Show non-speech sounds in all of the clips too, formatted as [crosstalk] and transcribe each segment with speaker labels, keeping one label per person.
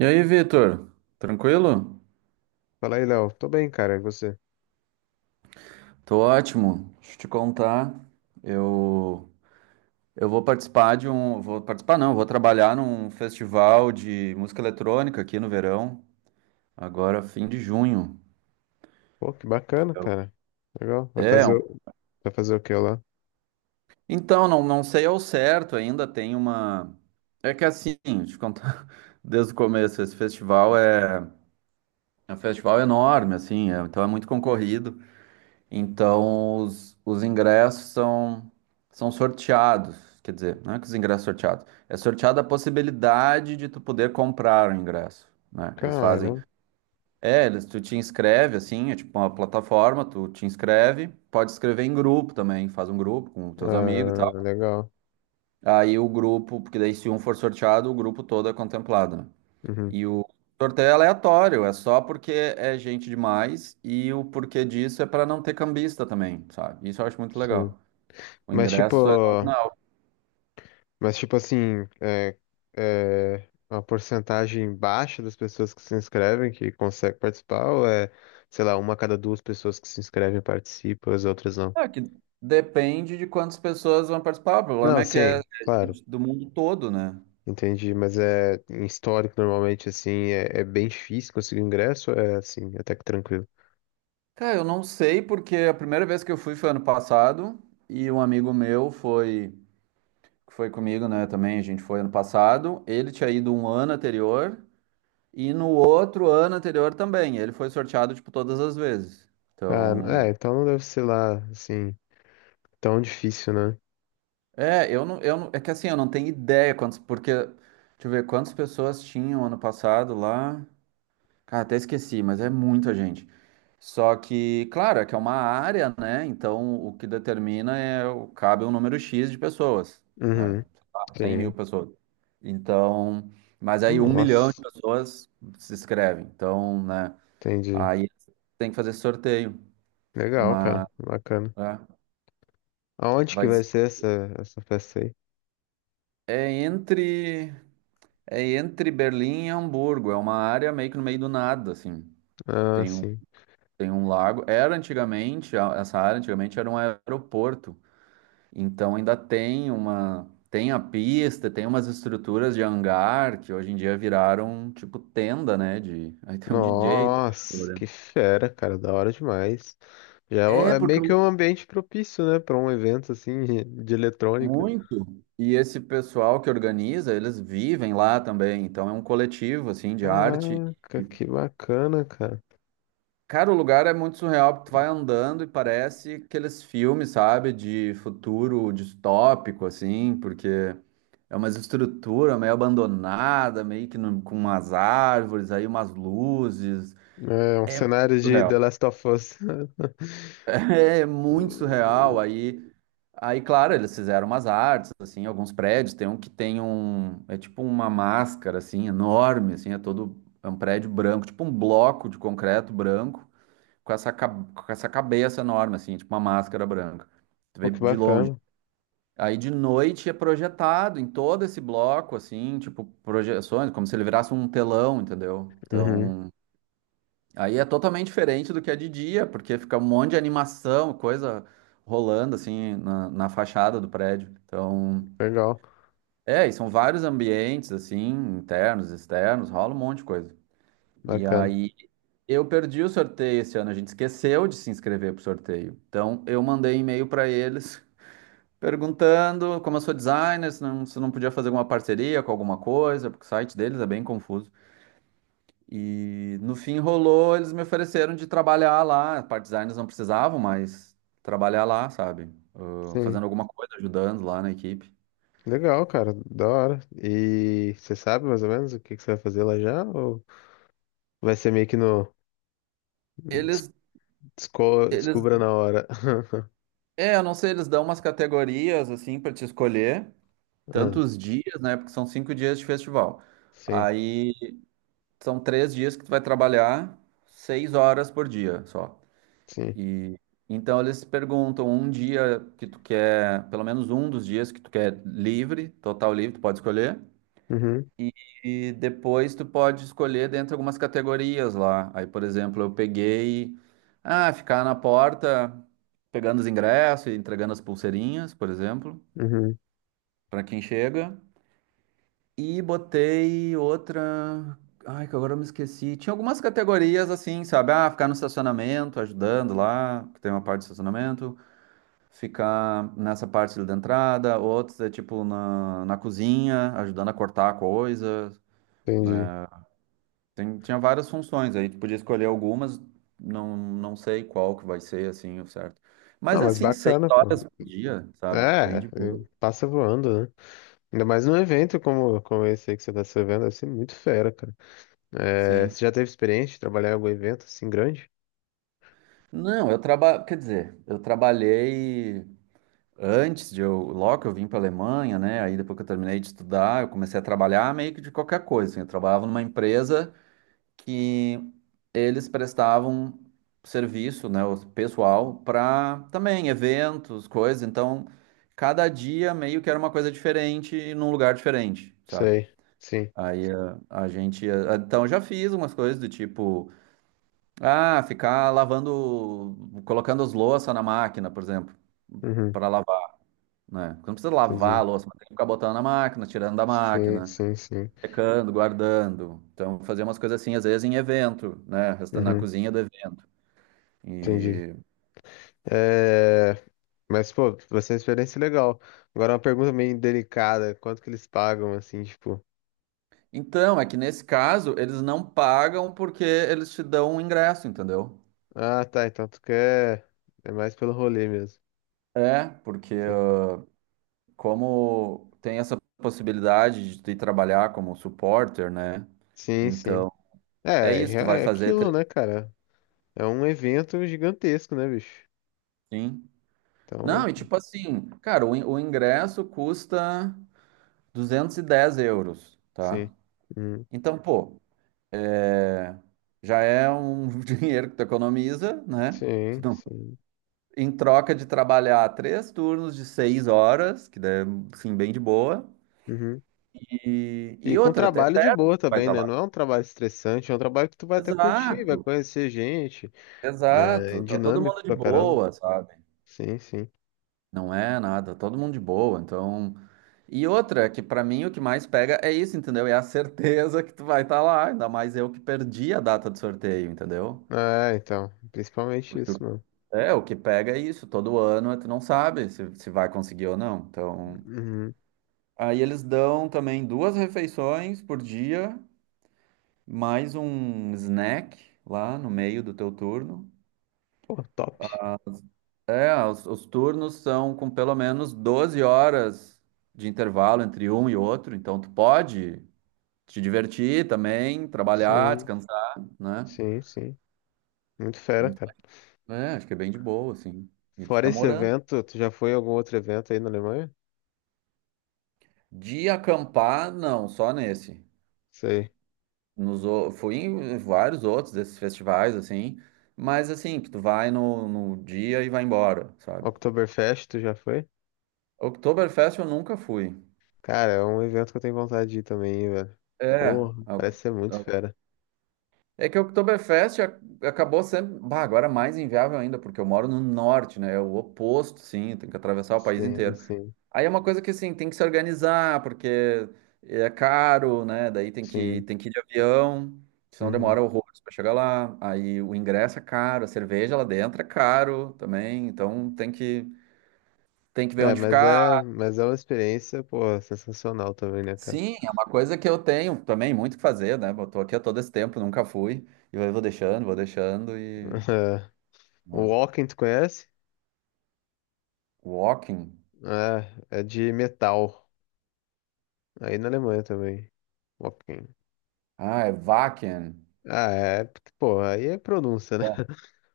Speaker 1: E aí, Vitor? Tranquilo?
Speaker 2: Fala aí, Léo. Tô bem, cara. E você?
Speaker 1: Tô ótimo. Deixa eu te contar. Eu, eu vou participar de um. Vou participar, não, vou trabalhar num festival de música eletrônica aqui no verão, agora fim de junho.
Speaker 2: Pô, que bacana, cara. Legal.
Speaker 1: É,
Speaker 2: Vai fazer o que lá?
Speaker 1: então, não sei ao certo ainda, tem uma. É que assim, deixa eu te contar [laughs] desde o começo, esse festival é. É um festival enorme, assim, então é muito concorrido. Então, os ingressos são sorteados. Quer dizer, não é que os ingressos são sorteados. É sorteada a possibilidade de tu poder comprar o ingresso, né? Eles fazem.
Speaker 2: Cara,
Speaker 1: É, eles, tu te inscreve, assim, é tipo uma plataforma, tu te inscreve. Pode escrever em grupo também, faz um grupo com teus amigos e
Speaker 2: ah,
Speaker 1: tal.
Speaker 2: legal.
Speaker 1: Aí o grupo, porque daí se um for sorteado, o grupo todo é contemplado, né?
Speaker 2: Uhum,
Speaker 1: E o sorteio é aleatório, é só porque é gente demais e o porquê disso é para não ter cambista também, sabe? Isso eu acho muito
Speaker 2: sim.
Speaker 1: legal. O
Speaker 2: Mas tipo,
Speaker 1: ingresso é nominal.
Speaker 2: mas tipo assim, é uma porcentagem baixa das pessoas que se inscrevem que consegue participar sei lá, uma a cada duas pessoas que se inscrevem participa, as outras não?
Speaker 1: É que depende de quantas pessoas vão participar. O problema
Speaker 2: Não,
Speaker 1: é que é
Speaker 2: sim,
Speaker 1: é
Speaker 2: claro.
Speaker 1: gente do mundo todo, né?
Speaker 2: Entendi, mas é em histórico normalmente é bem difícil conseguir ingresso, é assim, até que tranquilo.
Speaker 1: Cara, eu não sei porque a primeira vez que eu fui foi ano passado e um amigo meu foi que foi comigo, né, também, a gente foi ano passado. Ele tinha ido um ano anterior. E no outro ano anterior também, ele foi sorteado, tipo, todas as vezes.
Speaker 2: Ah, é,
Speaker 1: Então,
Speaker 2: então não deve ser lá, assim, tão difícil, né?
Speaker 1: é, eu não, é que assim, eu não tenho ideia quantos, porque, deixa eu ver, quantas pessoas tinham ano passado lá. Cara, até esqueci, mas é muita gente. Só que, claro, é que é uma área, né? Então, o que determina é, cabe um número X de pessoas, né?
Speaker 2: Uhum,
Speaker 1: Sei lá, 100 mil
Speaker 2: sim.
Speaker 1: pessoas. Então, mas aí um milhão de
Speaker 2: Nossa,
Speaker 1: pessoas se inscrevem. Então, né?
Speaker 2: entendi.
Speaker 1: Aí tem que fazer sorteio.
Speaker 2: Legal,
Speaker 1: Mas
Speaker 2: cara. Bacana.
Speaker 1: é,
Speaker 2: Aonde que
Speaker 1: vai
Speaker 2: vai
Speaker 1: ser-
Speaker 2: ser essa festa aí?
Speaker 1: é entre é entre Berlim e Hamburgo, é uma área meio que no meio do nada, assim.
Speaker 2: Ah,
Speaker 1: Tem um,
Speaker 2: sim.
Speaker 1: tem um lago. Era antigamente, essa área antigamente era um aeroporto. Então ainda tem a pista, tem umas estruturas de hangar que hoje em dia viraram tipo tenda, né, de [laughs] aí tem um DJ tocando lá
Speaker 2: Nossa, que
Speaker 1: dentro.
Speaker 2: fera, cara. Da hora demais.
Speaker 1: É,
Speaker 2: É
Speaker 1: porque
Speaker 2: meio que um ambiente propício, né? Pra um evento, assim, [laughs] de eletrônica.
Speaker 1: muito. E esse pessoal que organiza, eles vivem lá também, então é um coletivo assim de arte.
Speaker 2: Caraca, que bacana, cara.
Speaker 1: Cara, o lugar é muito surreal, porque tu vai andando e parece aqueles filmes, sabe, de futuro distópico, assim, porque é uma estrutura meio abandonada, meio que com umas árvores, aí umas luzes.
Speaker 2: É um cenário de The
Speaker 1: Surreal.
Speaker 2: Last of Us. [laughs]
Speaker 1: [laughs] É muito surreal. Aí, claro, eles fizeram umas artes, assim, alguns prédios. Tem um que tem um, é tipo uma máscara, assim, enorme, assim, é todo, é um prédio branco, tipo um bloco de concreto branco. Com essa cabeça enorme, assim, tipo uma máscara branca. Tu
Speaker 2: Pô,
Speaker 1: vê
Speaker 2: que
Speaker 1: de longe.
Speaker 2: bacana.
Speaker 1: Aí de noite é projetado em todo esse bloco, assim, tipo, projeções, como se ele virasse um telão, entendeu?
Speaker 2: Uhum,
Speaker 1: Então, aí é totalmente diferente do que é de dia, porque fica um monte de animação, coisa rolando, assim, na, fachada do prédio. Então,
Speaker 2: legal.
Speaker 1: é, e são vários ambientes, assim, internos, externos, rola um monte de coisa. E
Speaker 2: Bacana.
Speaker 1: aí. Eu perdi o sorteio esse ano, a gente esqueceu de se inscrever pro sorteio. Então, eu mandei e-mail para eles perguntando, como eu sou designer, se não podia fazer alguma parceria com alguma coisa, porque o site deles é bem confuso. E no fim rolou, eles me ofereceram de trabalhar lá. A parte designers não precisavam, mas trabalhar lá, sabe? Ah,
Speaker 2: Sim.
Speaker 1: fazendo alguma coisa, ajudando lá na equipe.
Speaker 2: Legal, cara. Da hora. E você sabe mais ou menos o que você vai fazer lá já? Ou vai ser meio que no des-
Speaker 1: Eles,
Speaker 2: desco-
Speaker 1: eles,
Speaker 2: descubra na hora? [laughs]
Speaker 1: é, eu não sei, eles dão umas categorias assim para te escolher,
Speaker 2: Ah,
Speaker 1: tantos dias, né? Porque são 5 dias de festival.
Speaker 2: sim,
Speaker 1: Aí são 3 dias que tu vai trabalhar 6 horas por dia só.
Speaker 2: sim.
Speaker 1: E então eles perguntam um dia que tu quer, pelo menos um dos dias que tu quer livre, total livre, tu pode escolher.
Speaker 2: Uhum,
Speaker 1: E, e depois tu pode escolher dentro de algumas categorias lá. Aí, por exemplo, eu peguei, ah, ficar na porta pegando os ingressos e entregando as pulseirinhas, por exemplo,
Speaker 2: uhum,
Speaker 1: para quem chega. E botei outra. Ai, que agora eu me esqueci. Tinha algumas categorias assim, sabe? Ah, ficar no estacionamento, ajudando lá, que tem uma parte de estacionamento. Ficar nessa parte ali da entrada. Outros é tipo na cozinha, ajudando a cortar a coisa,
Speaker 2: entendi.
Speaker 1: né? Tinha várias funções aí. Tu podia escolher algumas, não sei qual que vai ser assim, o certo. Mas
Speaker 2: Não,
Speaker 1: é
Speaker 2: mas
Speaker 1: assim, seis
Speaker 2: bacana, pô.
Speaker 1: horas por dia, sabe? Bem
Speaker 2: É, é,
Speaker 1: de boa.
Speaker 2: passa voando, né? Ainda mais num evento como esse aí que você tá se vendo, deve ser muito fera, cara. É,
Speaker 1: Sim.
Speaker 2: você já teve experiência de trabalhar em algum evento assim grande?
Speaker 1: Não, eu trabalho. Quer dizer, eu trabalhei. Antes de eu, logo que eu vim para a Alemanha, né? Aí depois que eu terminei de estudar, eu comecei a trabalhar meio que de qualquer coisa assim. Eu trabalhava numa empresa que eles prestavam serviço, né, o pessoal para também eventos, coisas. Então, cada dia meio que era uma coisa diferente e num lugar diferente, sabe?
Speaker 2: Sei, sim.
Speaker 1: Aí a gente, então eu já fiz umas coisas do tipo, ah, ficar lavando, colocando as louças na máquina, por exemplo,
Speaker 2: Uhum,
Speaker 1: para lavar, né? Porque não precisa lavar a
Speaker 2: entendi.
Speaker 1: louça, mas tem que ficar botando na máquina, tirando da
Speaker 2: Sim,
Speaker 1: máquina,
Speaker 2: sim, sim.
Speaker 1: secando, guardando. Então, fazer umas coisas assim, às vezes em evento, né? Na
Speaker 2: Uhum,
Speaker 1: cozinha do evento.
Speaker 2: entendi.
Speaker 1: E.
Speaker 2: É, mas, pô, vai ser uma experiência legal. Agora, uma pergunta meio delicada: quanto que eles pagam, assim, tipo.
Speaker 1: Então, é que nesse caso, eles não pagam porque eles te dão um ingresso, entendeu?
Speaker 2: Ah, tá, então tu quer. É mais pelo rolê mesmo.
Speaker 1: É, porque
Speaker 2: Entendi.
Speaker 1: como tem essa possibilidade de tu ir trabalhar como supporter, né?
Speaker 2: Sim, sim.
Speaker 1: Então,
Speaker 2: É,
Speaker 1: é isso, tu vai
Speaker 2: é é
Speaker 1: fazer.
Speaker 2: aquilo, né, cara? É um evento gigantesco, né, bicho?
Speaker 1: Sim. Não,
Speaker 2: Então,
Speaker 1: e tipo assim, cara, o ingresso custa 210 euros, tá?
Speaker 2: sim. Uhum.
Speaker 1: Então, pô, é, já é um [laughs] dinheiro que tu economiza, né? Tu
Speaker 2: Sim,
Speaker 1: não-
Speaker 2: sim.
Speaker 1: Em troca de trabalhar três turnos de 6 horas, que é, assim, bem de boa,
Speaker 2: Uhum.
Speaker 1: e,
Speaker 2: E
Speaker 1: e
Speaker 2: com
Speaker 1: outra, até
Speaker 2: trabalho
Speaker 1: até
Speaker 2: de boa
Speaker 1: vai
Speaker 2: também,
Speaker 1: estar
Speaker 2: né?
Speaker 1: lá.
Speaker 2: Não é um trabalho estressante, é um trabalho que tu vai até curtir, vai
Speaker 1: Exato,
Speaker 2: conhecer gente, né? É
Speaker 1: exato. Tá todo
Speaker 2: dinâmico
Speaker 1: mundo de
Speaker 2: pra caramba.
Speaker 1: boa, sabe?
Speaker 2: Sim, sim.
Speaker 1: Não é nada, tá todo mundo de boa, então. E outra, que pra mim o que mais pega é isso, entendeu? É a certeza que tu vai estar lá, ainda mais eu que perdi a data do sorteio, entendeu?
Speaker 2: É, então, principalmente isso, mano.
Speaker 1: É, o que pega é isso, todo ano tu não sabe se vai conseguir ou não. Então,
Speaker 2: Uhum.
Speaker 1: aí eles dão também duas refeições por dia, mais um snack lá no meio do teu turno.
Speaker 2: Pô, top.
Speaker 1: É, os turnos são com pelo menos 12 horas de intervalo entre um e outro, então tu pode te divertir também, trabalhar,
Speaker 2: Sim,
Speaker 1: descansar, né?
Speaker 2: sim, sim. Muito fera,
Speaker 1: Então,
Speaker 2: cara.
Speaker 1: é, acho que é bem de boa, assim. E tu
Speaker 2: Fora
Speaker 1: fica
Speaker 2: esse
Speaker 1: morando.
Speaker 2: evento, tu já foi a algum outro evento aí na Alemanha?
Speaker 1: De acampar, não, só nesse.
Speaker 2: Sei.
Speaker 1: Fui em vários outros desses festivais, assim, mas assim, que tu vai no dia e vai embora, sabe?
Speaker 2: Oktoberfest, tu já foi?
Speaker 1: Oktoberfest eu nunca fui.
Speaker 2: Cara, é um evento que eu tenho vontade de ir também, hein, velho.
Speaker 1: É,
Speaker 2: Porra,
Speaker 1: a
Speaker 2: parece ser muito
Speaker 1: a-
Speaker 2: fera.
Speaker 1: é que o Oktoberfest acabou sendo, bah, agora é mais inviável ainda, porque eu moro no norte, né? É o oposto, sim, tem que atravessar o país
Speaker 2: Sim,
Speaker 1: inteiro.
Speaker 2: sim,
Speaker 1: Aí é uma coisa que assim, tem que se organizar, porque é caro, né? Daí tem que,
Speaker 2: sim.
Speaker 1: tem que ir de avião, senão
Speaker 2: Uhum.
Speaker 1: demora horrores para chegar lá. Aí o ingresso é caro, a cerveja lá dentro é caro também, então tem que ver
Speaker 2: É,
Speaker 1: onde ficar.
Speaker 2: mas é uma experiência, pô, sensacional também, né, cara?
Speaker 1: Sim, é uma coisa que eu tenho também muito que fazer, né? Eu tô aqui há todo esse tempo, nunca fui, e eu vou deixando e.
Speaker 2: [laughs] O
Speaker 1: Né.
Speaker 2: Walking, tu conhece?
Speaker 1: Walking.
Speaker 2: É, é de metal. Aí na Alemanha também. Ok.
Speaker 1: Ah, é Wacken.
Speaker 2: Ah, é. Pô, aí é pronúncia, né?
Speaker 1: Tá.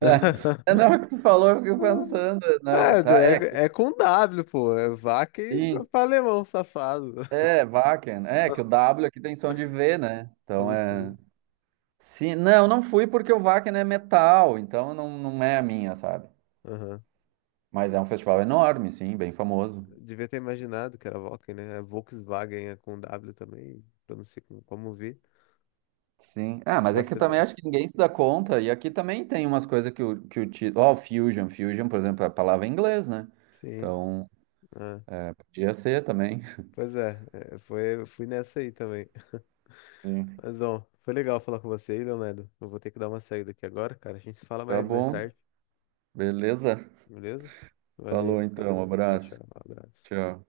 Speaker 1: [laughs] É, não,
Speaker 2: [laughs]
Speaker 1: é o que tu falou, eu fiquei pensando. Não,
Speaker 2: É,
Speaker 1: tá, é,
Speaker 2: é com W, pô. É vaca e
Speaker 1: sim.
Speaker 2: pra alemão, safado.
Speaker 1: É, Wacken. É, que o
Speaker 2: [laughs]
Speaker 1: W aqui tem som de V, né? Então
Speaker 2: Sim,
Speaker 1: é.
Speaker 2: sim.
Speaker 1: Sim, não fui porque o Wacken é metal, então não é a minha, sabe?
Speaker 2: Aham.
Speaker 1: Mas é um festival enorme, sim, bem famoso.
Speaker 2: Devia ter imaginado que era Volkswagen, né? É Volkswagen é com W também, pronuncia como vi.
Speaker 1: Sim. Ah, mas é que eu também
Speaker 2: Vacilei.
Speaker 1: acho que ninguém se dá conta, e aqui também tem umas coisas que o título. Ó, Fusion, Fusion, por exemplo, é a palavra em inglês, né?
Speaker 2: Sim.
Speaker 1: Então,
Speaker 2: Ah.
Speaker 1: podia ser também.
Speaker 2: Pois é, eu fui nessa aí também. [laughs]
Speaker 1: [laughs] Sim.
Speaker 2: Mas, bom, foi legal falar com você aí, Leonardo. Eu vou ter que dar uma saída aqui agora, cara. A gente se fala
Speaker 1: Tá
Speaker 2: mais
Speaker 1: bom.
Speaker 2: tarde.
Speaker 1: Beleza?
Speaker 2: Beleza?
Speaker 1: Falou
Speaker 2: Valeu, cara.
Speaker 1: então,
Speaker 2: Tchau, tchau.
Speaker 1: abraço.
Speaker 2: Abraço.
Speaker 1: Tchau.